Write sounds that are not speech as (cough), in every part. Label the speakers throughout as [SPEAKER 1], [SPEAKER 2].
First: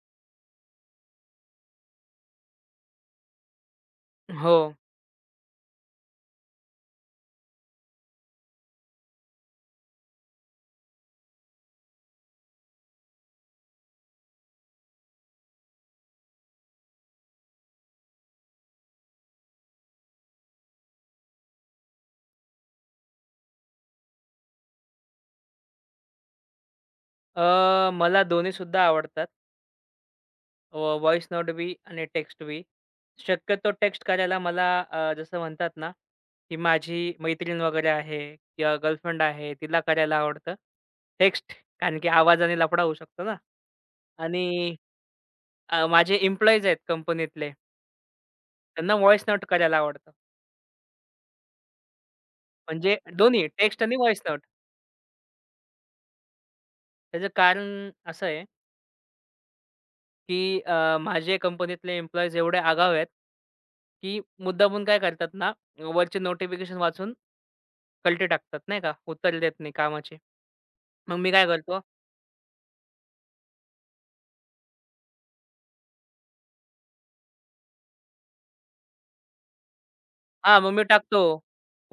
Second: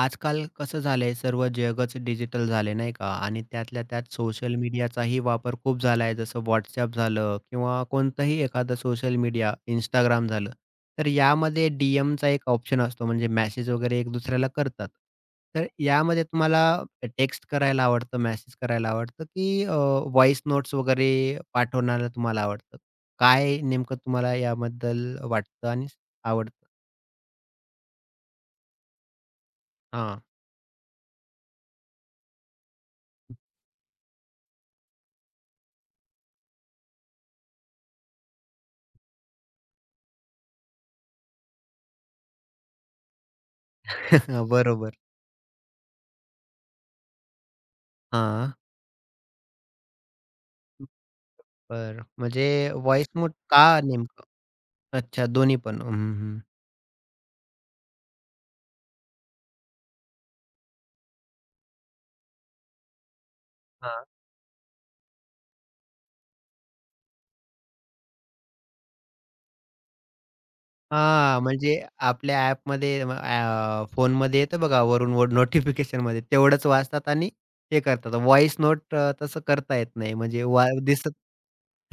[SPEAKER 1] आजकाल कसं झालंय सर्व जगच डिजिटल झाले नाही का? आणि त्यातल्या त्यात सोशल
[SPEAKER 2] हो.
[SPEAKER 1] मीडियाचाही वापर खूप झालाय. जसं WhatsApp झालं किंवा कोणतंही एखादं सोशल मीडिया, इंस्टाग्राम झालं. तर यामध्ये डी-एमचा एक ऑप्शन असतो म्हणजे मेसेज वगैरे एक दुसऱ्याला करतात. तर यामध्ये तुम्हाला टेक्स्ट करायला आवडतं, मेसेज करायला आवडतं की नोट्स वगैरे पाठवण्याला तुम्हाला आवडतं? काय नेमकं तुम्हाला याबद्दल वाटतं आणि आवडतं?
[SPEAKER 2] मला दोन्हीसुद्धा आवडतात.
[SPEAKER 1] हां.
[SPEAKER 2] व्हॉईस नोट बी आणि टेक्स्ट बी. शक्यतो टेक्स्ट करायला मला जसं म्हणतात ना, की माझी मैत्रीण वगैरे आहे किंवा गर्लफ्रेंड आहे, तिला करायला आवडतं. टेक्स्ट कारण की आवाजाने लफडा होऊ शकतो ना.
[SPEAKER 1] (laughs)
[SPEAKER 2] आणि
[SPEAKER 1] बरोबर.
[SPEAKER 2] माझे एम्प्लॉईज आहेत कंपनीतले,
[SPEAKER 1] हां.
[SPEAKER 2] त्यांना व्हॉईस नोट करायला आवडतं.
[SPEAKER 1] बरं. म्हणजे
[SPEAKER 2] म्हणजे
[SPEAKER 1] व्हॉईस मोड
[SPEAKER 2] दोन्ही
[SPEAKER 1] का
[SPEAKER 2] टेक्स्ट आणि व्हॉईस
[SPEAKER 1] नेमकं?
[SPEAKER 2] नोट.
[SPEAKER 1] अच्छा दोन्ही पण. हं, हं.
[SPEAKER 2] त्याचं कारण असं आहे की माझे कंपनीतले एम्प्लॉईज एवढे आगाऊ आहेत,
[SPEAKER 1] हां.
[SPEAKER 2] की मुद्दामून काय करतात ना, वरचे नोटिफिकेशन वाचून कलटे टाकतात नाही का, उत्तर देत नाही कामाचे. मग मी
[SPEAKER 1] हां,
[SPEAKER 2] काय
[SPEAKER 1] म्हणजे
[SPEAKER 2] करतो
[SPEAKER 1] आपल्या ॲपमध्ये फोनमध्ये येतं बघा वरून वर नोटिफिकेशनमध्ये तेवढंच वाचतात आणि हे करतात. व्हॉईस नोट तसं करता येत नाही म्हणजे
[SPEAKER 2] हां,
[SPEAKER 1] वा
[SPEAKER 2] मग मी
[SPEAKER 1] दिसत.
[SPEAKER 2] टाकतो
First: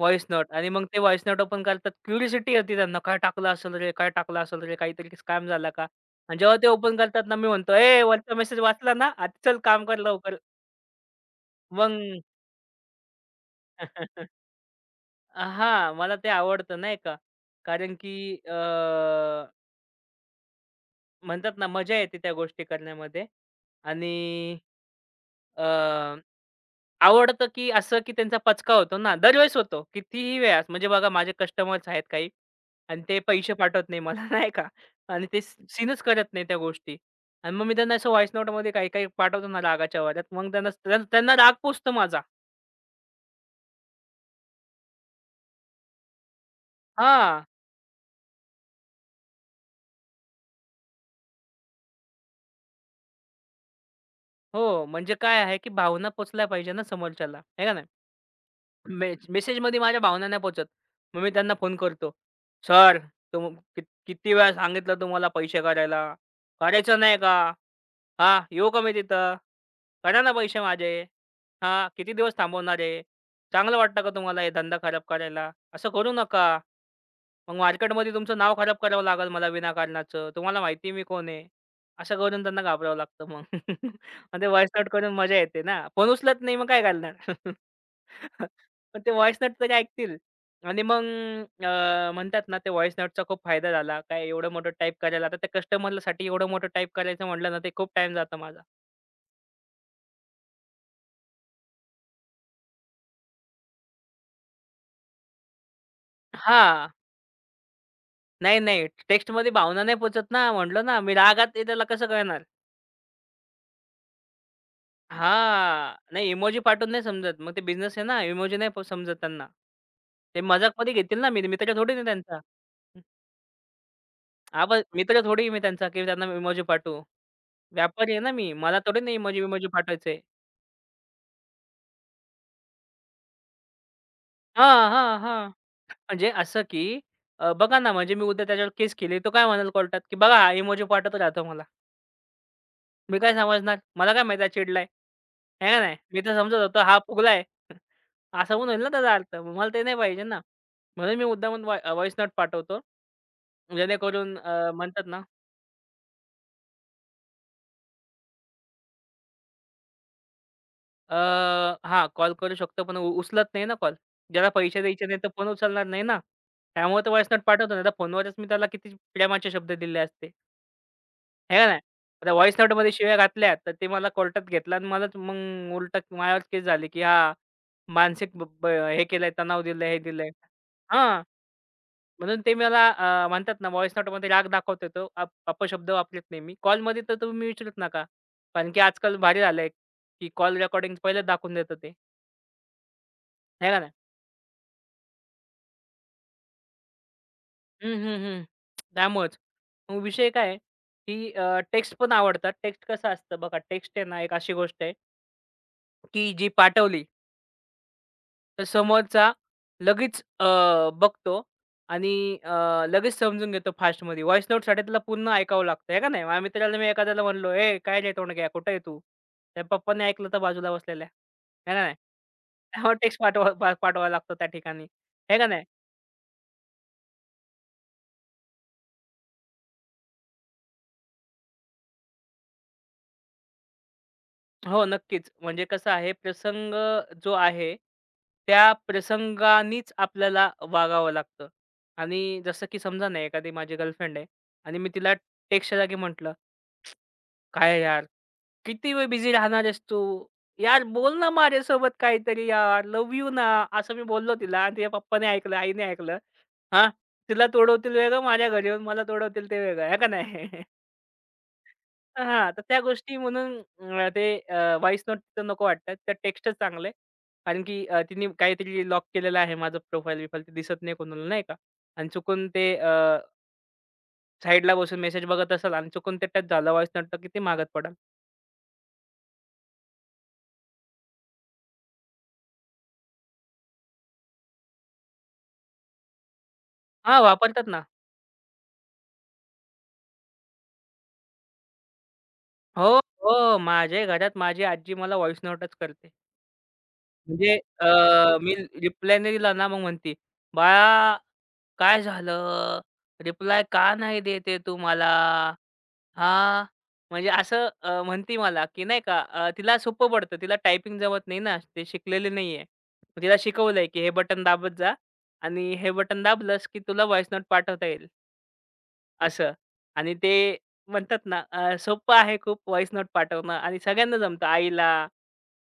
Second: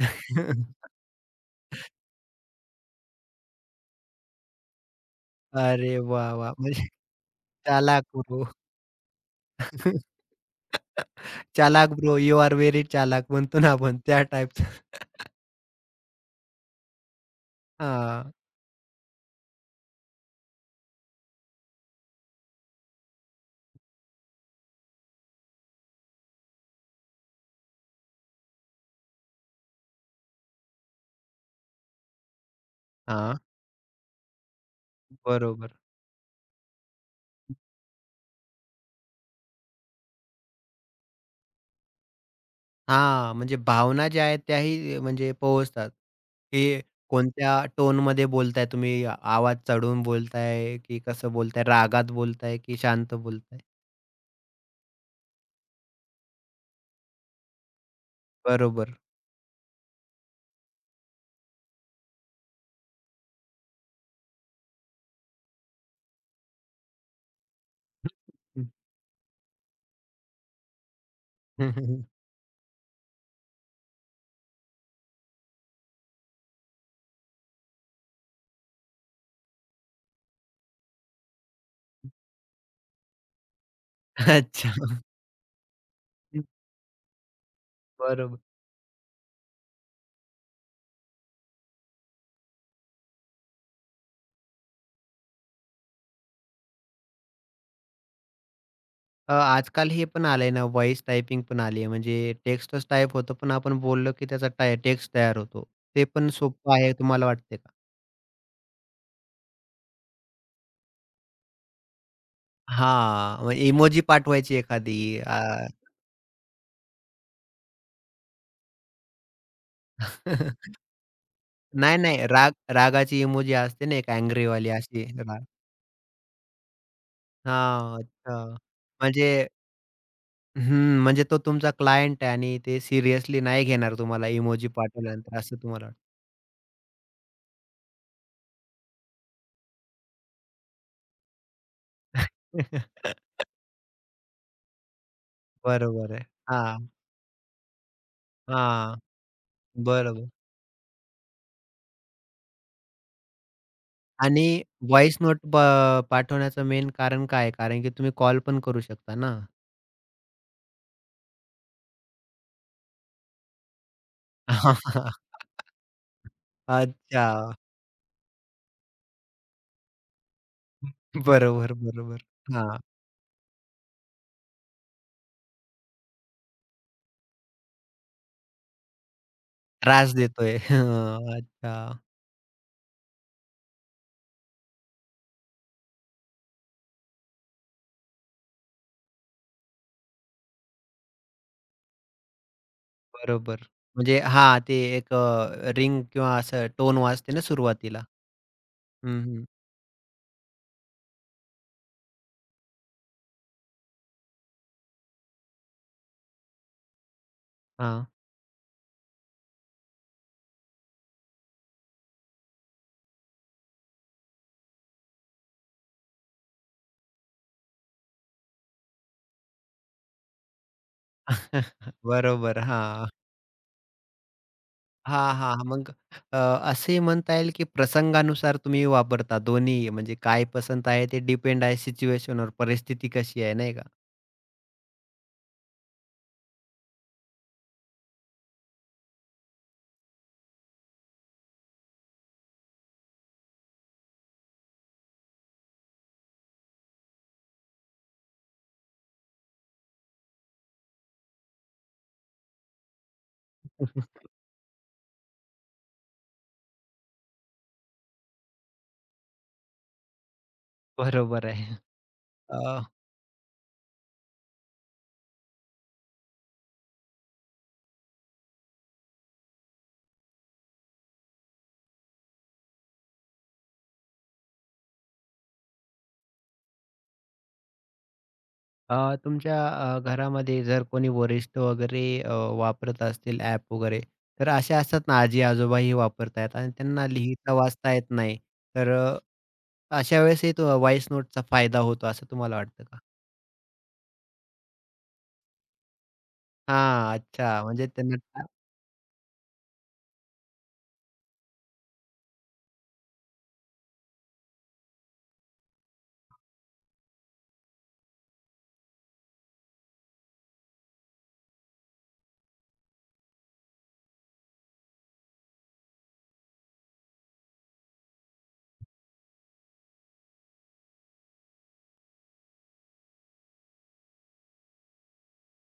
[SPEAKER 2] व्हॉईस नोट आणि मग ते व्हॉईस नोट ओपन करतात. क्युरिओसिटी होती त्यांना, काय टाकलं असेल रे? काय टाकलं असेल रे? काहीतरी स्कॅम झाला का?
[SPEAKER 1] अरे वाह!
[SPEAKER 2] आणि
[SPEAKER 1] वाह!
[SPEAKER 2] जेव्हा ते
[SPEAKER 1] म्हणजे
[SPEAKER 2] ओपन करतात ना, मी म्हणतो, "ए,
[SPEAKER 1] चालाख
[SPEAKER 2] वरचा
[SPEAKER 1] ब्रो.
[SPEAKER 2] मेसेज वाचला ना? आता चल काम कर
[SPEAKER 1] (laughs)
[SPEAKER 2] लवकर."
[SPEAKER 1] चालाख ब्रो,
[SPEAKER 2] मग
[SPEAKER 1] यू आर व्हेरी चालाख म्हणतो ना आपण त्या
[SPEAKER 2] (laughs)
[SPEAKER 1] टाइपचं.
[SPEAKER 2] हां, मला ते आवडतं नाही का, कारण की
[SPEAKER 1] हां,
[SPEAKER 2] म्हणतात ना मजा येते त्या गोष्टी करण्यामध्ये आणि अ, आवडतं की असं की त्यांचा पचका होतो ना दरवेळेस होतो कितीही वेळास. म्हणजे बघा माझे कस्टमर्स आहेत काही आणि ते
[SPEAKER 1] हां.
[SPEAKER 2] पैसे पाठवत नाही मला (laughs) नाही का आणि ते
[SPEAKER 1] बरोबर.
[SPEAKER 2] सीनच करत नाही त्या गोष्टी आणि मग मी त्यांना असं व्हॉइस नोटमध्ये काही काही पाठवतो ना रागाच्या वाऱ्यात मग त्यांना त्यांना राग पोचतो माझा.
[SPEAKER 1] हां, म्हणजे भावना ज्या आहेत त्याही म्हणजे पोहोचतात, की
[SPEAKER 2] हां.
[SPEAKER 1] कोणत्या टोनमध्ये बोलताय तुम्ही, आवाज चढवून बोलताय की कसं बोलताय, रागात बोलताय की शांत बोलताय?
[SPEAKER 2] हो, म्हणजे काय आहे की भावना पोचल्या पाहिजे ना समोरच्याला, आहे का नाही?
[SPEAKER 1] बरोबर.
[SPEAKER 2] मेसेजमध्ये माझ्या भावना नाही पोहोचत. मग मी त्यांना फोन करतो. "सर, तुम कि किती वेळा सांगितलं तुम्हाला पैसे करायला? करायचं नाही का? हां,
[SPEAKER 1] हं.
[SPEAKER 2] येऊ का मी तिथं? करा ना पैसे माझे. हां,
[SPEAKER 1] (laughs)
[SPEAKER 2] किती दिवस थांबवणार आहे? चांगलं वाटतं का तुम्हाला हे धंदा खराब करायला? असं करू नका." मग मार्केटमध्ये तुमचं नाव खराब करावं लागेल मला विनाकारणाचं. तुम्हाला माहिती आहे मी कोण आहे. असं करून त्यांना घाबरावं लागतं मग. (laughs) आणि ते व्हॉइस
[SPEAKER 1] अच्छा.
[SPEAKER 2] नोट करून मजा येते ना. फोन उचलत नाही मग काय घालणार?
[SPEAKER 1] बरोबर.
[SPEAKER 2] (laughs) पण ते व्हॉइस नोट तरी ऐकतील. आणि मग म्हणतात ना ते व्हॉइस नोटचा खूप फायदा झाला. काय एवढं मोठं टाईप करायला आता त्या कस्टमरसाठी एवढं मोठं टाईप करायचं म्हटलं ना, ते खूप टाईम जातो माझा.
[SPEAKER 1] आजकाल हे पण आलंय ना, व्हॉईस टायपिंग पण आली आहे. म्हणजे टेक्स्टच टाइप होतं, पण आपण बोललो की त्याचा टेक्स्ट तयार होतो. ते पण सोपं
[SPEAKER 2] हां.
[SPEAKER 1] आहे तुम्हाला वाटते का?
[SPEAKER 2] नाही, नाही. टेक्स्टमध्ये भावना नाही पोहचत ना. म्हटलं ना, मी रागात आहे त्याला कसं कळणार?
[SPEAKER 1] हां, इमोजी पाठवायची एखादी. अ
[SPEAKER 2] हां. नाही इमोजी पाठवून नाही समजत. मग ते बिझनेस आहे ना, इमोजी नाही समजत त्यांना. ते
[SPEAKER 1] (laughs)
[SPEAKER 2] मजाकमध्ये घेतील ना, मी मित्र थोडी
[SPEAKER 1] नाही,
[SPEAKER 2] ना
[SPEAKER 1] नाही.
[SPEAKER 2] त्यांचा.
[SPEAKER 1] राग रागाची इमोजी असते ना, एक angry वाली
[SPEAKER 2] आपण
[SPEAKER 1] अशी
[SPEAKER 2] मित्र
[SPEAKER 1] राग.
[SPEAKER 2] थोडी मी त्यांचा, की त्यांना इमोजी पाठवू.
[SPEAKER 1] हां,
[SPEAKER 2] व्यापारी आहे ना
[SPEAKER 1] अच्छा.
[SPEAKER 2] मी. मला थोडी ना
[SPEAKER 1] म्हणजे
[SPEAKER 2] इमोजी-विमोजी पाठवायचे.
[SPEAKER 1] हं, म्हणजे तो तुमचा क्लायंट आहे आणि ते सिरियसली नाही घेणार तुम्हाला इमोजी
[SPEAKER 2] हां, हां,
[SPEAKER 1] पाठवल्यानंतर
[SPEAKER 2] हां.
[SPEAKER 1] असं तुम्हाला वाटतं.
[SPEAKER 2] म्हणजे असं की बघा ना, म्हणजे मी उद्या त्याच्यावर केस केली, तो काय म्हणाल कोर्टात, की बघा हा इमोजी पाठवत राहतो मला. मी काय
[SPEAKER 1] (laughs)
[SPEAKER 2] समजणार? मला काय माहीत हा चिडलाय. आहे का नाही?
[SPEAKER 1] बरोबर
[SPEAKER 2] मी
[SPEAKER 1] आहे.
[SPEAKER 2] तर समजत होतो
[SPEAKER 1] हां,
[SPEAKER 2] हा फुगलाय. असा पण होईल ना
[SPEAKER 1] हां.
[SPEAKER 2] त्याचा अर्थ. मग मला ते नाही पाहिजे
[SPEAKER 1] बरोबर.
[SPEAKER 2] ना. म्हणून मी मुद्दामून व्हॉइस नोट पाठवतो. जेणेकरून
[SPEAKER 1] आणि
[SPEAKER 2] म्हणतात
[SPEAKER 1] व्हॉइस
[SPEAKER 2] ना
[SPEAKER 1] नोट पाठवण्याचं मेन कारण काय आहे? कारण की तुम्ही कॉल पण करू शकता ना.
[SPEAKER 2] अ, हां, कॉल करू शकतो, पण उचलत नाही ना कॉल. ज्याला पैसे द्यायचे नाही, तो
[SPEAKER 1] (laughs)
[SPEAKER 2] फोन उचलणार नाही ना. त्यामुळे तर व्हॉइस
[SPEAKER 1] अच्छा.
[SPEAKER 2] नोट पाठवतो, नाही तर फोनवरच मी त्याला किती प्रेमाचे शब्द दिले असते, आहे का
[SPEAKER 1] बरोबर,
[SPEAKER 2] नाही?
[SPEAKER 1] बरोबर.
[SPEAKER 2] आता व्हॉइस
[SPEAKER 1] हां,
[SPEAKER 2] नोटमध्ये शिव्या घातल्या, तर ते मला कोर्टात घेतलं आणि मलाच मग उलटं माझ्यावर केस झाली, की हां, मानसिक ब ब हे केलंय, तणाव दिलंय, हे
[SPEAKER 1] त्रास
[SPEAKER 2] दिलंय.
[SPEAKER 1] देतोय.
[SPEAKER 2] हां.
[SPEAKER 1] (laughs) अच्छा.
[SPEAKER 2] म्हणून ते मला म्हणतात ना व्हॉइस नोटमध्ये राग दाखवतो तो अपशब्द वापरत नाही मी. कॉलमध्ये तर तुम्ही विचारूच नका. कारण की आजकाल भारी झालंय, की कॉल रेकॉर्डिंग पहिलेच दाखवून देतं ते.
[SPEAKER 1] बरोबर.
[SPEAKER 2] है का नाही?
[SPEAKER 1] म्हणजे हां, ते एक रिंग किंवा असं टोन वाजते ना
[SPEAKER 2] हं,
[SPEAKER 1] सुरुवातीला.
[SPEAKER 2] हं, हं.
[SPEAKER 1] हं,
[SPEAKER 2] त्यामुळेच.
[SPEAKER 1] हं.
[SPEAKER 2] मग विषय काय आहे, की टेक्स्ट पण आवडतात. टेक्स्ट कसं असतं बघा, टेक्स्ट आहे ना एक अशी गोष्ट आहे, की जी पाठवली
[SPEAKER 1] हां.
[SPEAKER 2] तर समोरचा लगेच बघतो आणि लगेच समजून घेतो फास्टमध्ये. व्हॉइस नोटसाठी त्याला पूर्ण ऐकावं लागतं, आहे का नाही? माझ्या मित्राला मी एखाद्याला म्हणलो, "ए, काय रे तोंडक्या, कुठे आहे तू?" त्या पप्पांनी ऐकलं तर बाजूला बसलेल्या, आहे का नाही?
[SPEAKER 1] (laughs) बरोबर.
[SPEAKER 2] त्यामुळे
[SPEAKER 1] हां.
[SPEAKER 2] टेक्स्ट पाठवा पा पाठवावा लागतो त्या ठिकाणी,
[SPEAKER 1] हां,
[SPEAKER 2] आहे का
[SPEAKER 1] हां.
[SPEAKER 2] नाही?
[SPEAKER 1] मग अ, असंही म्हणता येईल की प्रसंगानुसार तुम्ही वापरता दोन्ही. म्हणजे काय पसंत आहे ते डिपेंड आहे सिच्युएशनवर, परिस्थिती कशी आहे नाही का?
[SPEAKER 2] हो, नक्कीच. म्हणजे कसं आहे, प्रसंग जो आहे, त्या प्रसंगानीच आपल्याला वागावं लागतं. आणि जसं की समजा ना, एखादी माझी गर्लफ्रेंड आहे आणि मी तिला टेक्स्टच्या जागी म्हटलं, "काय यार?" किती वेळ बिझी राहणार आहेस तू? यार बोल ना माझ्यासोबत काहीतरी यार, लव्ह यू ना, असं मी
[SPEAKER 1] (laughs)
[SPEAKER 2] बोललो तिला आणि तिच्या पप्पाने ऐकलं, आईने ऐकलं. हां, तिला तुडवतील वेगळं, माझ्या घरी येऊन मला तुडवतील ते वेगळं, आहे का नाही? (laughs)
[SPEAKER 1] बरोबर आहे.
[SPEAKER 2] हां,
[SPEAKER 1] अ,
[SPEAKER 2] तर त्या गोष्टी म्हणून अ, ते अ, नोट तर नको वाटतात. त्या टेक्स्टच चांगलं कारण की तिने काहीतरी लॉक केलेलं आहे माझं प्रोफाईल-बिफाईल ते दिसत नाही कोणाला, नाही का? आणि चुकून ते साईडला बसून मेसेज बघत असाल आणि चुकून ते टच झालं व्हॉईस नोट, तर किती मागत पडाल.
[SPEAKER 1] अ, तुमच्या घरामध्ये जर कोणी वरिष्ठ वगैरे वापरत असतील ॲप वगैरे, तर असे असतात ना, आजी-आजोबाही वापरतायत आणि त्यांना
[SPEAKER 2] हां,
[SPEAKER 1] लिहिता
[SPEAKER 2] वापरतात ना.
[SPEAKER 1] वाचता येत नाही. तर अशा वेळेस ही तो व्हॉईस नोटचा फायदा होतो असं तुम्हाला वाटतं
[SPEAKER 2] हो,
[SPEAKER 1] का?
[SPEAKER 2] हो. माझ्याही घरात माझी आजी मला व्हॉइस नोटच करते.
[SPEAKER 1] हां,
[SPEAKER 2] म्हणजे
[SPEAKER 1] अच्छा.
[SPEAKER 2] अ,
[SPEAKER 1] म्हणजे त्यांना का
[SPEAKER 2] मी रिप्लाय नाही दिला ना, मग म्हणती, "बाळा काय झालं? रिप्लाय का नाही देत तू मला? हां?" म्हणजे असं म्हणती मला, की नाही का तिला सोपं पडतं. तिला टायपिंग जमत नाही ना, ते शिकलेली नाहीये. मग तिला शिकवलंय, की हे बटन दाबत जा आणि हे बटन दाबलंस, की तुला व्हॉइस नोट पाठवता येईल. असं आणि ते म्हणतात ना सोपं आहे खूप व्हॉइस नोट पाठवणं आणि सगळ्यांना जमतं आईला,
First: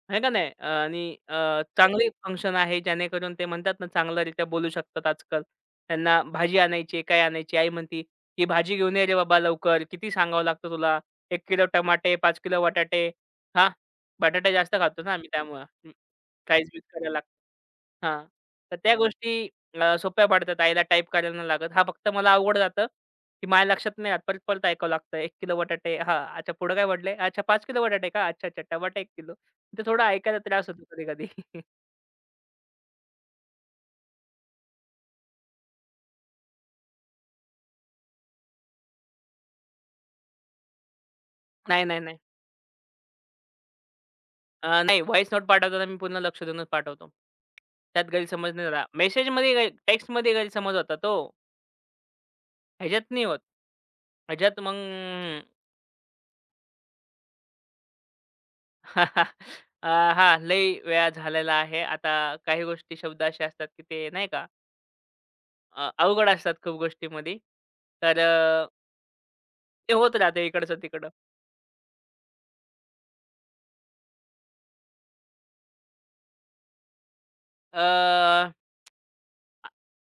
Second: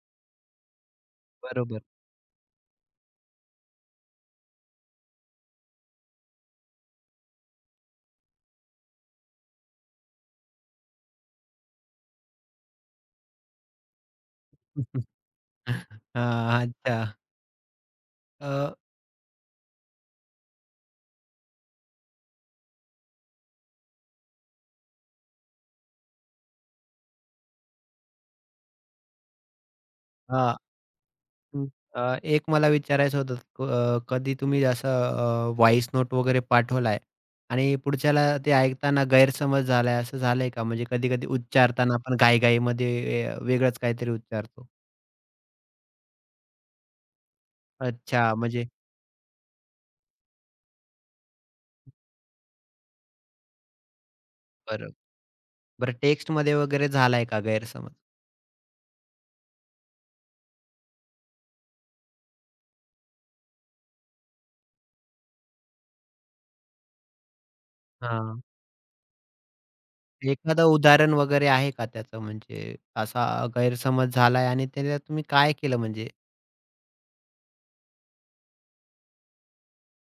[SPEAKER 2] आहे का नाही? आणि
[SPEAKER 1] बरोबर.
[SPEAKER 2] चांगली फंक्शन आहे जेणेकरून ते म्हणतात ना चांगल्यारीत्या बोलू शकतात आजकाल. त्यांना भाजी आणायची आहे, काय आणायची आहे? आई म्हणती, "ही भाजी घेऊन ये रे बाबा लवकर. किती सांगावं लागतं तुला? 1 किलो टमाटे, 5 किलो बटाटे." हां, बटाटे जास्त खातो ना
[SPEAKER 1] (laughs)
[SPEAKER 2] आम्ही त्यामुळं.
[SPEAKER 1] हां,
[SPEAKER 2] फ्राईज-बीज करायला
[SPEAKER 1] अच्छा.
[SPEAKER 2] लागतात. हां.
[SPEAKER 1] अ,
[SPEAKER 2] तर त्या गोष्टी सोप्या पडतात आईला टाइप करायला नाही लागत. हा फक्त मला अवघड जातं, की माझ्या लक्षात नाही राहत. परत-परत ऐकावं लागतं. 1 किलो बटाटे हां, अच्छा पुढं काय म्हटले? अच्छा 5 किलो बटाटे का? अच्छा, अच्छा टमाटा 1 किलो. ते थोडं ऐकायला
[SPEAKER 1] हां.
[SPEAKER 2] त्रास होतो कधी-कधी. (laughs)
[SPEAKER 1] हं. एक मला विचारायचं होतं, कधी तुम्ही असं व्हॉईस नोट वगैरे पाठवलाय आणि पुढच्याला ते ऐकताना गैरसमज झालाय असं झालंय का? म्हणजे कधी-कधी
[SPEAKER 2] नाही,
[SPEAKER 1] उच्चारताना
[SPEAKER 2] नाही,
[SPEAKER 1] आपण
[SPEAKER 2] नाही.
[SPEAKER 1] घाई वेगळंच काहीतरी उच्चारतो.
[SPEAKER 2] नाही व्हॉइस नोट पाठवताना मी पूर्ण लक्ष देऊनच पाठवतो. त्यात
[SPEAKER 1] अच्छा
[SPEAKER 2] गैरसमज नाही
[SPEAKER 1] म्हणजे
[SPEAKER 2] झाला. मेसेजमध्ये गैर टेक्स्टमध्ये गैरसमज होतात हो. ह्याच्यात नाही होत. ह्याच्यात मग
[SPEAKER 1] बरं. बरं, टेक्स्टमध्ये वगैरे झालाय का गैरसमज?
[SPEAKER 2] (laughs) अ, हां, लई वेळा झालेला आहे. आता काही गोष्टी शब्द असे असतात, की ते नाही का अवघड असतात खूप गोष्टींमध्ये. तर
[SPEAKER 1] हां.
[SPEAKER 2] ते होत राहतं
[SPEAKER 1] एखादं
[SPEAKER 2] इकडचं-तिकडं.
[SPEAKER 1] उदाहरण वगैरे आहे का त्याचं, म्हणजे असा गैरसमज झालाय आणि त्याला तुम्ही काय केलं म्हणजे?
[SPEAKER 2] अ,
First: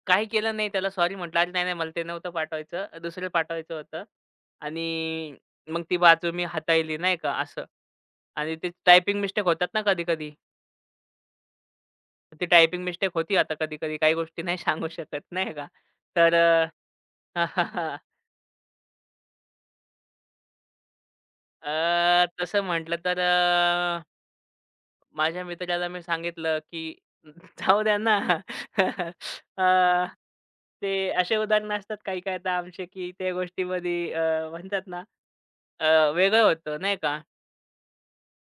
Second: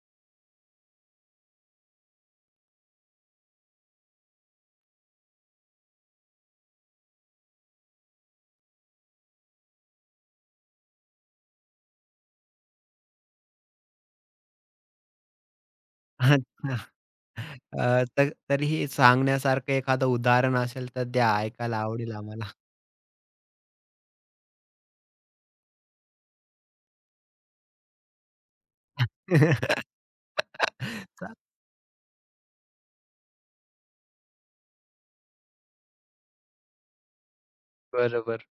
[SPEAKER 2] काही केलं नाही त्याला सॉरी म्हटलं. "अरे, नाही-नाही मला ते नव्हतं पाठवायचं, दुसरं पाठवायचं होतं." आणि मग ती बाजू मी हाताळली नाही का असं. आणि ते टायपिंग मिस्टेक होतात ना कधी-कधी. ती टायपिंग मिस्टेक होती आता कधी-कधी. काही गोष्टी नाही सांगू शकत नाही का. तर
[SPEAKER 1] अच्छा.
[SPEAKER 2] (laughs)
[SPEAKER 1] तर तरीही सांगण्यासारखं एखादं उदाहरण असेल तर द्या, ऐकायला आवडेल आम्हाला.
[SPEAKER 2] तसं म्हटलं तर माझ्या मित्राला मी सांगितलं, की (laughs) जाऊ द्या ना. (laughs)
[SPEAKER 1] (laughs)
[SPEAKER 2] अ, ते
[SPEAKER 1] चा
[SPEAKER 2] असे उदाहरणं असतात काही काही आता आमचे, की त्या गोष्टीमध्ये म्हणतात ना अ, वेगळं होतं नाही का
[SPEAKER 1] बरोबर.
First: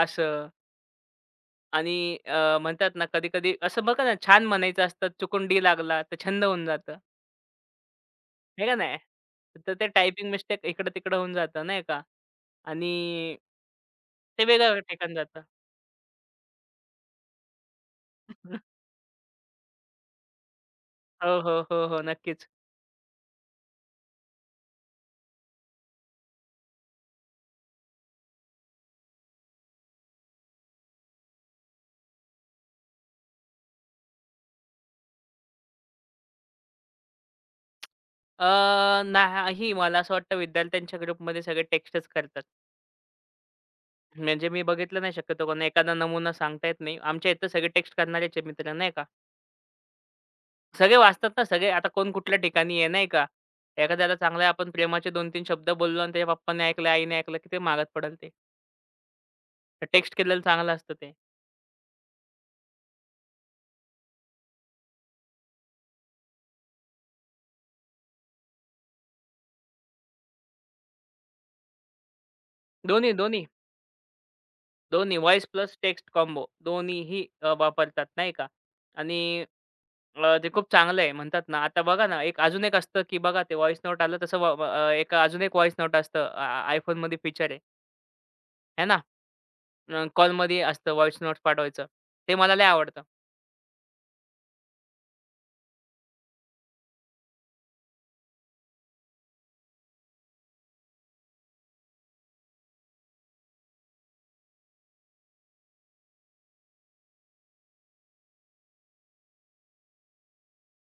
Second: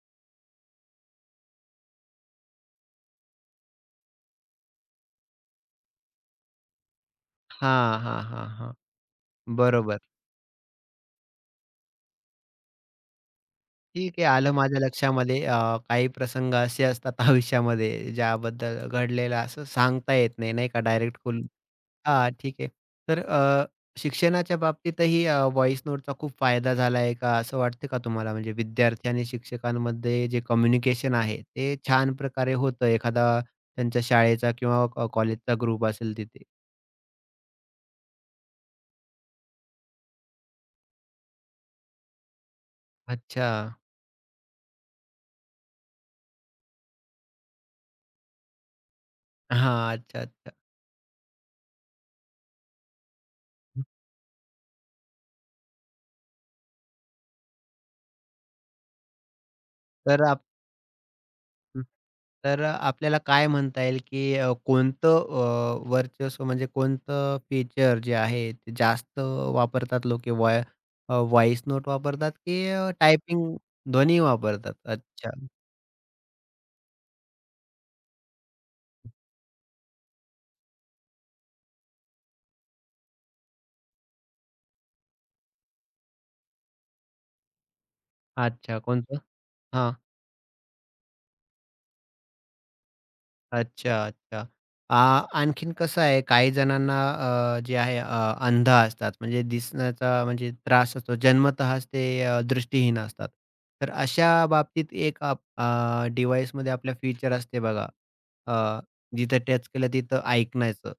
[SPEAKER 2] असं. आणि म्हणतात ना कधी-कधी असं बघा ना छान म्हणायचं असतं, चुकून डी लागला तर छंद होऊन जातं,
[SPEAKER 1] हां, हां, हां,
[SPEAKER 2] आहे
[SPEAKER 1] हां.
[SPEAKER 2] का नाही? तर ते
[SPEAKER 1] बरोबर.
[SPEAKER 2] टायपिंग मिस्टेक इकडं-तिकडं होऊन जातं नाही का? आणि
[SPEAKER 1] ठीक आहे,
[SPEAKER 2] ते
[SPEAKER 1] आलं
[SPEAKER 2] वेगळं
[SPEAKER 1] माझ्या
[SPEAKER 2] ठिकाण जातं.
[SPEAKER 1] लक्षामध्ये. काही प्रसंग असे असतात (laughs) आयुष्यामध्ये ज्याबद्दल
[SPEAKER 2] (laughs)
[SPEAKER 1] घडलेलं असं सांगता येत नाही, नाही का डायरेक्ट
[SPEAKER 2] हो, हो, हो, हो.
[SPEAKER 1] हां,
[SPEAKER 2] नक्कीच.
[SPEAKER 1] ठीक आहे. तर शिक्षणाच्या बाबतीतही व्हॉईस नोटचा खूप फायदा झाला आहे का, असं वाटतं का तुम्हाला? म्हणजे विद्यार्थी आणि शिक्षकांमध्ये जे कम्युनिकेशन आहे, ते छान प्रकारे होतं एखादा त्यांच्या शाळेचा किंवा कॉलेजचा ग्रुप असेल तिथे?
[SPEAKER 2] नाही मला असं वाटतं विद्यार्थ्यांच्या ग्रुपमध्ये सगळे टेक्स्टच करतात.
[SPEAKER 1] अच्छा.
[SPEAKER 2] म्हणजे मी बघितलं नाही शक्यतो कोण एखादा नमुना सांगता येत नाही. आमच्या इथं सगळे टेक्स्ट करणारेच आहे मित्र नाही का.
[SPEAKER 1] हां, अच्छा, अच्छा.
[SPEAKER 2] सगळे वाचतात ना सगळे आता कोण कुठल्या ठिकाणी आहे नाही का. एखाद्याला चांगलं आहे, आपण प्रेमाचे 2-3 शब्द बोललो आणि त्याच्या पप्पाने ऐकलं, आईने ऐकलं, किती मागात पडेल ते. टेक्स्ट
[SPEAKER 1] तर
[SPEAKER 2] केलेलं चांगलं असतं ते.
[SPEAKER 1] हं. तर आपल्याला काय म्हणता येईल, की कोणतं वर्चस्व म्हणजे कोणतं फीचर जे आहे ते जास्त वापरतात लोकं, व्हॉईस नोट वापरतात की
[SPEAKER 2] दोन्ही, दोन्ही,
[SPEAKER 1] टायपिंग दोन्ही वापरतात?
[SPEAKER 2] दोन्ही
[SPEAKER 1] अच्छा.
[SPEAKER 2] व्हॉईस प्लस टेक्स्ट कॉम्बो दोन्हीही वापरतात नाही का. आणि ते खूप चांगलं आहे. म्हणतात ना, आता बघा ना, एक अजून एक असतं, की बघा ते व्हॉइस नोट आलं तसं व व अ, एक अजून एक व्हॉइस नोट असतं. iPhoneमध्ये फीचर आहे.
[SPEAKER 1] अच्छा
[SPEAKER 2] आहे ना,
[SPEAKER 1] कोणतं? हां.
[SPEAKER 2] कॉलमध्ये असतं व्हॉइस नोट्स पाठवायचं. ते मला लय आवडतं.
[SPEAKER 1] अच्छा, अच्छा. अ, आणखीन कसं आहे, काही जणांना जे आहे अंध असतात, म्हणजे दिसण्याचा म्हणजे त्रास असतो. जन्मतःच ते दृष्टीहीन असतात. तर अशा बाबतीत एक डिव्हाइसमध्ये फीचर असते बघा, अ, जिथं टच केलं तिथं ऐकण्याचं.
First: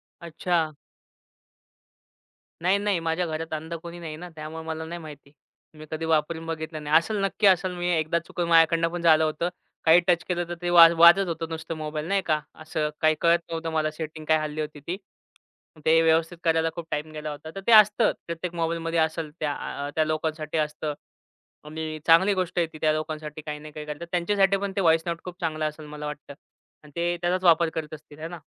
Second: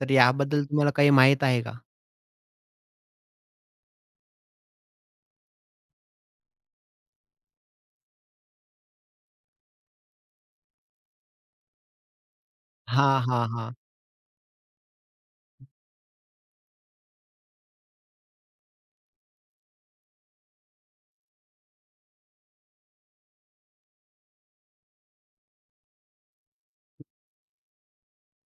[SPEAKER 1] तर
[SPEAKER 2] अच्छा,
[SPEAKER 1] याबद्दल तुम्हाला काही माहीत आहे का?
[SPEAKER 2] नाही, नाही. माझ्या घरात अंध कोणी नाही ना, त्यामुळे मला नाही माहिती. मी कधी वापरून बघितलं नाही. असेल, नक्की असेल. मी एकदा चुकून माझ्याकडनं पण झालं होतं. काही टच केलं तर ते वाजत होतं नुसतं मोबाईल नाही का. असं काही
[SPEAKER 1] हां,
[SPEAKER 2] कळत
[SPEAKER 1] हां, हां.
[SPEAKER 2] नव्हतं मला सेटिंग काय हल्ली होती ती. ते व्यवस्थित करायला खूप टाईम गेला होता. तर ते असतं प्रत्येक मोबाईलमध्ये असेल त्या त्या लोकांसाठी असतं आणि चांगली गोष्ट आहे ती त्या लोकांसाठी काही ना काही करतात. त्यांच्यासाठी पण ते व्हॉईस नोट खूप चांगला असेल मला वाटतं आणि ते त्याचाच वापर करत असतील, है ना?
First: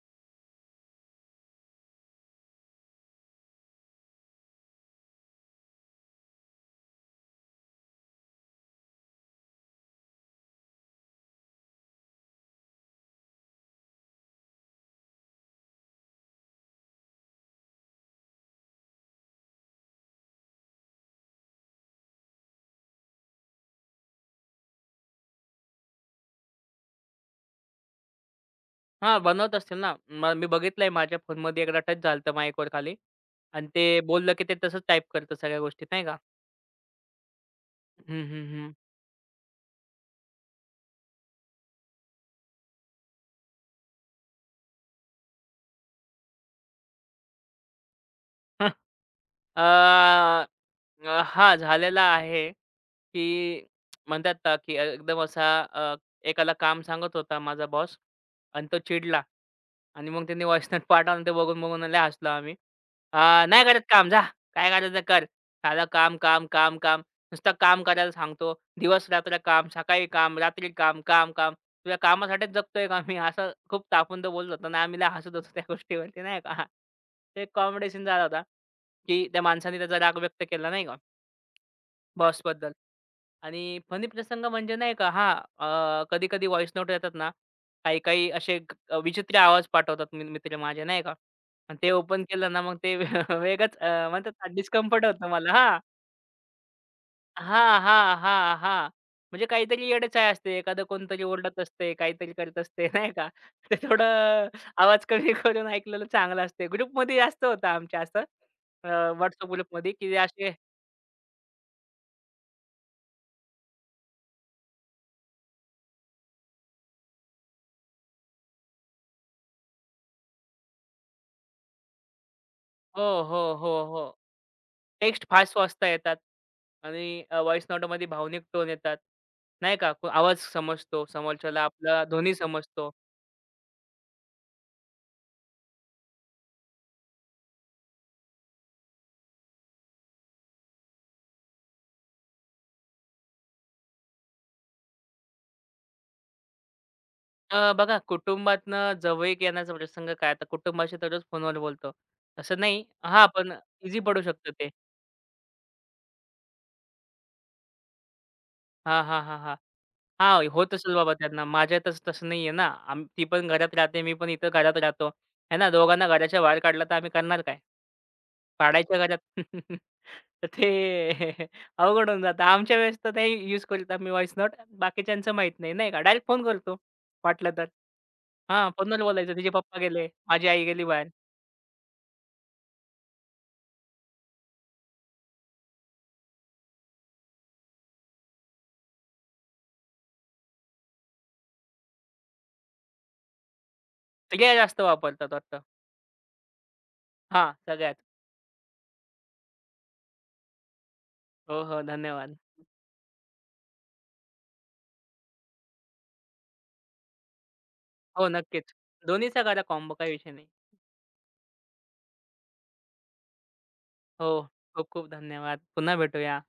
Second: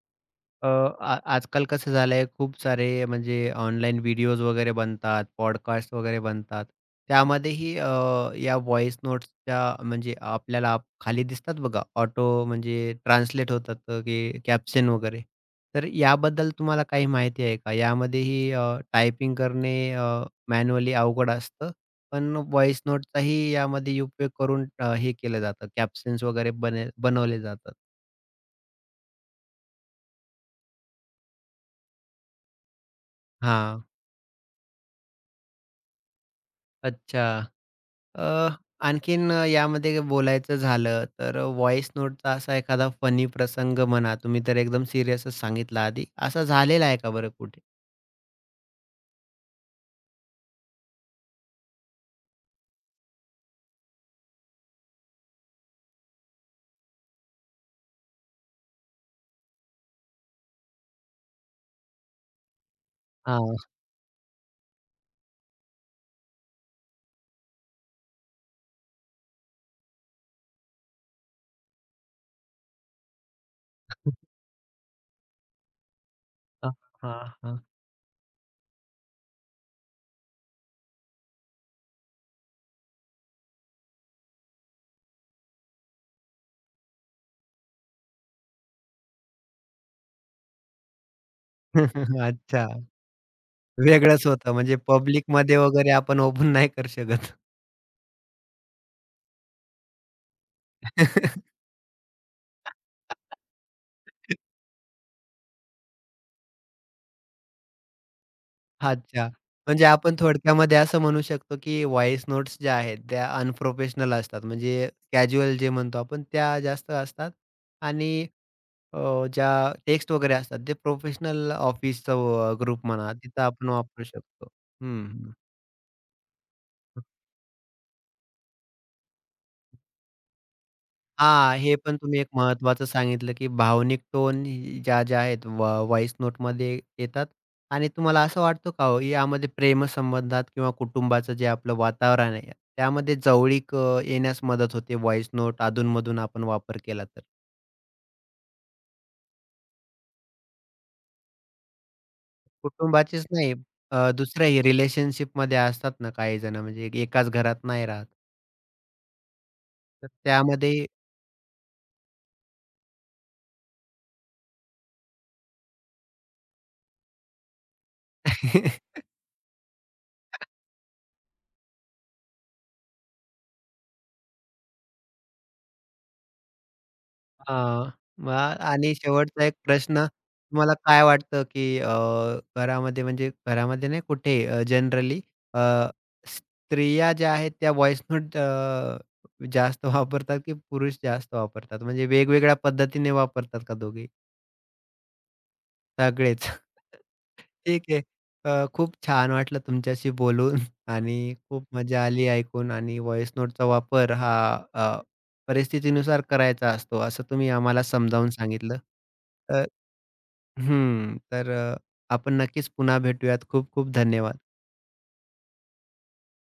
[SPEAKER 1] अ, आ आजकाल कसं झालंय, खूप सारे म्हणजे ऑनलाईन व्हिडिओज वगैरे बनतात, पॉडकास्ट वगैरे बनतात. त्यामध्येही या व्हॉईस नोट्सच्या म्हणजे आपल्याला खाली दिसतात बघा ऑटो म्हणजे ट्रान्सलेट होतात की कॅप्शन वगैरे. तर याबद्दल तुम्हाला काही माहिती आहे का? यामध्येही टायपिंग करणे मॅन्युअली अवघड असतं. पण व्हॉईस नोटचाही यामध्ये उपयोग करून हे केलं जातं, कॅप्शन्स वगैरे बनवले जातात.
[SPEAKER 2] हां, बनवत असतील ना. मी बघितलंय माझ्या फोनमध्ये एकदा टच झालं माईकवर खाली आणि
[SPEAKER 1] हां.
[SPEAKER 2] ते बोललं, की ते तसंच टाईप करतं सगळ्या गोष्टी नाही का.
[SPEAKER 1] अच्छा. अ,
[SPEAKER 2] हं, हं, हं.
[SPEAKER 1] आणखीन यामध्ये बोलायचं झालं तर व्हॉईस नोटचा असा एखादा फनी प्रसंग म्हणा, तुम्ही तर एकदम सीरियसच सांगितला आधी. असा झालेला आहे का बरं कुठे?
[SPEAKER 2] अ, अ, हां, (laughs) झालेला आहे, की म्हणतात ना, की एकदम असा अ, एकाला काम सांगत होता माझा बॉस आणि तो चिडला आणि मग त्यांनी व्हॉइस नोट पाठवला ते बघून-बघून लय हसलो आम्ही. अ,
[SPEAKER 1] हां.
[SPEAKER 2] नाही करत काम जा. काय करायचं कर. साधं काम, काम, काम, काम. नुसतं काम करायला सांगतो. दिवस-रात्र काम, सकाळी काम, रात्री काम, काम, काम. तुझ्या कामासाठीच जगतोय का मी? असं खूप तापून तो
[SPEAKER 1] (laughs)
[SPEAKER 2] बोलत होता आणि आम्ही लय हसत होतो त्या गोष्टीवरती नाही का.
[SPEAKER 1] हां, हां,
[SPEAKER 2] ते
[SPEAKER 1] हां.
[SPEAKER 2] कॉमेडी झाला होता, की त्या माणसाने त्याचा राग व्यक्त केला नाही का बॉसबद्दल. आणि फनी प्रसंग म्हणजे नाही का हां, कधी-कधी व्हॉइस नोट येतात ना, काही-काही असे विचित्र आवाज पाठवतात मित्र माझे नाही का. आणि ते
[SPEAKER 1] (laughs)
[SPEAKER 2] ओपन केलं ना,
[SPEAKER 1] अच्छा.
[SPEAKER 2] मग ते (laughs) वेगळंच
[SPEAKER 1] वेगळंच
[SPEAKER 2] म्हणतात
[SPEAKER 1] होतं म्हणजे
[SPEAKER 2] डिस्कम्फर्ट होतं मला
[SPEAKER 1] पब्लिकमध्ये
[SPEAKER 2] हां.
[SPEAKER 1] वगैरे आपण ओपन नाही करू शकत.
[SPEAKER 2] हां, हां, हां, हां. म्हणजे काहीतरी येडे-चाळे असते. एखादं कोणतरी
[SPEAKER 1] (laughs)
[SPEAKER 2] ओरडत असते, काहीतरी करत असते (laughs) नाही का. ते थोडं आवाज कमी करून ऐकलेलं चांगलं असते. ग्रुपमध्ये जास्त होतं आमच्या असं अ,
[SPEAKER 1] अच्छा. म्हणजे
[SPEAKER 2] ग्रुपमध्ये की
[SPEAKER 1] आपण
[SPEAKER 2] असे
[SPEAKER 1] थोडक्यामध्ये असं म्हणू शकतो, की व्हॉईस नोट्स ज्या आहेत त्या अनप्रोफेशनल असतात. म्हणजे कॅज्युअल जे म्हणतो आपण त्या जास्त असतात. आणि ज्या टेक्स्ट वगैरे असतात, ते प्रोफेशनल ऑफिसचं ग्रुप
[SPEAKER 2] हो,
[SPEAKER 1] म्हणा, तिथं
[SPEAKER 2] हो,
[SPEAKER 1] आपण
[SPEAKER 2] हो, हो.
[SPEAKER 1] वापरू शकतो. हं,
[SPEAKER 2] टेक्स्ट
[SPEAKER 1] हं.
[SPEAKER 2] फास्ट वाचता येतात आणि व्हॉइस नोटमध्ये भावनिक टोन येतात. नाही का? आवाज समजतो,
[SPEAKER 1] हां,
[SPEAKER 2] समोरच्याला
[SPEAKER 1] हे पण
[SPEAKER 2] आपला
[SPEAKER 1] तुम्ही एक
[SPEAKER 2] ध्वनी
[SPEAKER 1] महत्त्वाचं
[SPEAKER 2] समजतो.
[SPEAKER 1] सांगितलं, की भावनिक टोन ज्या-ज्या आहेत व्हॉईस नोटमध्ये येतात. आणि तुम्हाला असं वाटतं का हो, यामध्ये प्रेमसंबंधात किंवा कुटुंबाचं जे आपलं वातावरण आहे, त्यामध्ये जवळीक येण्यास मदत होते व्हॉईस नोट अधून-मधून आपण वापर केला तर?
[SPEAKER 2] बघा कुटुंबातनं जवळीक येण्याचा प्रसंग काय आता कुटुंबाशी तर रोज फोनवर बोलतो. तसं नाही
[SPEAKER 1] कुटुंबाचीच
[SPEAKER 2] हां, पण
[SPEAKER 1] नाही,
[SPEAKER 2] ईझी पडू शकतं
[SPEAKER 1] दुसऱ्याही
[SPEAKER 2] ते.
[SPEAKER 1] रिलेशनशिपमध्ये असतात ना काही जण, म्हणजे एकाच घरात नाही राहत.
[SPEAKER 2] हां, हां, हां, हां.
[SPEAKER 1] तर
[SPEAKER 2] हां, होत
[SPEAKER 1] त्यामध्ये
[SPEAKER 2] असेल बाबा त्यांना. माझ्यातच तसं तसं नाहीये ना. ती पण घरात राहते, मी पण इथं घरात राहतो. आहे ना, दोघांना घराच्या बाहेर काढलं तर आम्ही करणार काय? पाडायच्या
[SPEAKER 1] (laughs)
[SPEAKER 2] घरात (laughs) तर ते (laughs) अवघड होऊन जातं. आमच्या वेळेस तर ते यूज करत आम्ही व्हॉइस नोट. बाकीच्यांचं माहीत नाही, नाही का. डायरेक्ट फोन करतो वाटलं तर.
[SPEAKER 1] हां. मग
[SPEAKER 2] हां,
[SPEAKER 1] आणि (laughs)
[SPEAKER 2] फोनवर बोलायचं.
[SPEAKER 1] शेवटचा
[SPEAKER 2] तिचे
[SPEAKER 1] एक
[SPEAKER 2] पप्पा
[SPEAKER 1] प्रश्न,
[SPEAKER 2] गेले, माझी आई
[SPEAKER 1] तुम्हाला
[SPEAKER 2] गेली
[SPEAKER 1] काय
[SPEAKER 2] बाहेर.
[SPEAKER 1] वाटतं, की घरामध्ये म्हणजे घरामध्ये नाही कुठे, जनरली स्त्रिया ज्या आहेत त्या व्हॉईस नोट जास्त वापरतात, की पुरुष जास्त वापरतात? म्हणजे वेगवेगळ्या पद्धतीने वापरतात का दोघे?
[SPEAKER 2] सगळ्या जास्त वापरतात वाटतं.
[SPEAKER 1] सगळेच?
[SPEAKER 2] हां,
[SPEAKER 1] ठीक
[SPEAKER 2] सगळ्यात.
[SPEAKER 1] आहे. खूप छान वाटलं तुमच्याशी बोलून (laughs) आणि
[SPEAKER 2] हो,
[SPEAKER 1] खूप
[SPEAKER 2] हो.
[SPEAKER 1] मजा आली
[SPEAKER 2] धन्यवाद.
[SPEAKER 1] ऐकून. आणि व्हॉइस नोटचा वापर हा अ, परिस्थितीनुसार करायचा असतो, असं तुम्ही आम्हाला
[SPEAKER 2] हो,
[SPEAKER 1] समजावून
[SPEAKER 2] नक्कीच.
[SPEAKER 1] सांगितलं.
[SPEAKER 2] दोन्हीचा करा
[SPEAKER 1] तर
[SPEAKER 2] कॉम्बो काही विषय नाही.
[SPEAKER 1] हं. तर आपण नक्कीच पुन्हा भेटूयात. खूप खूप
[SPEAKER 2] हो,
[SPEAKER 1] धन्यवाद.
[SPEAKER 2] खूप खूप धन्यवाद. पुन्हा भेटूया.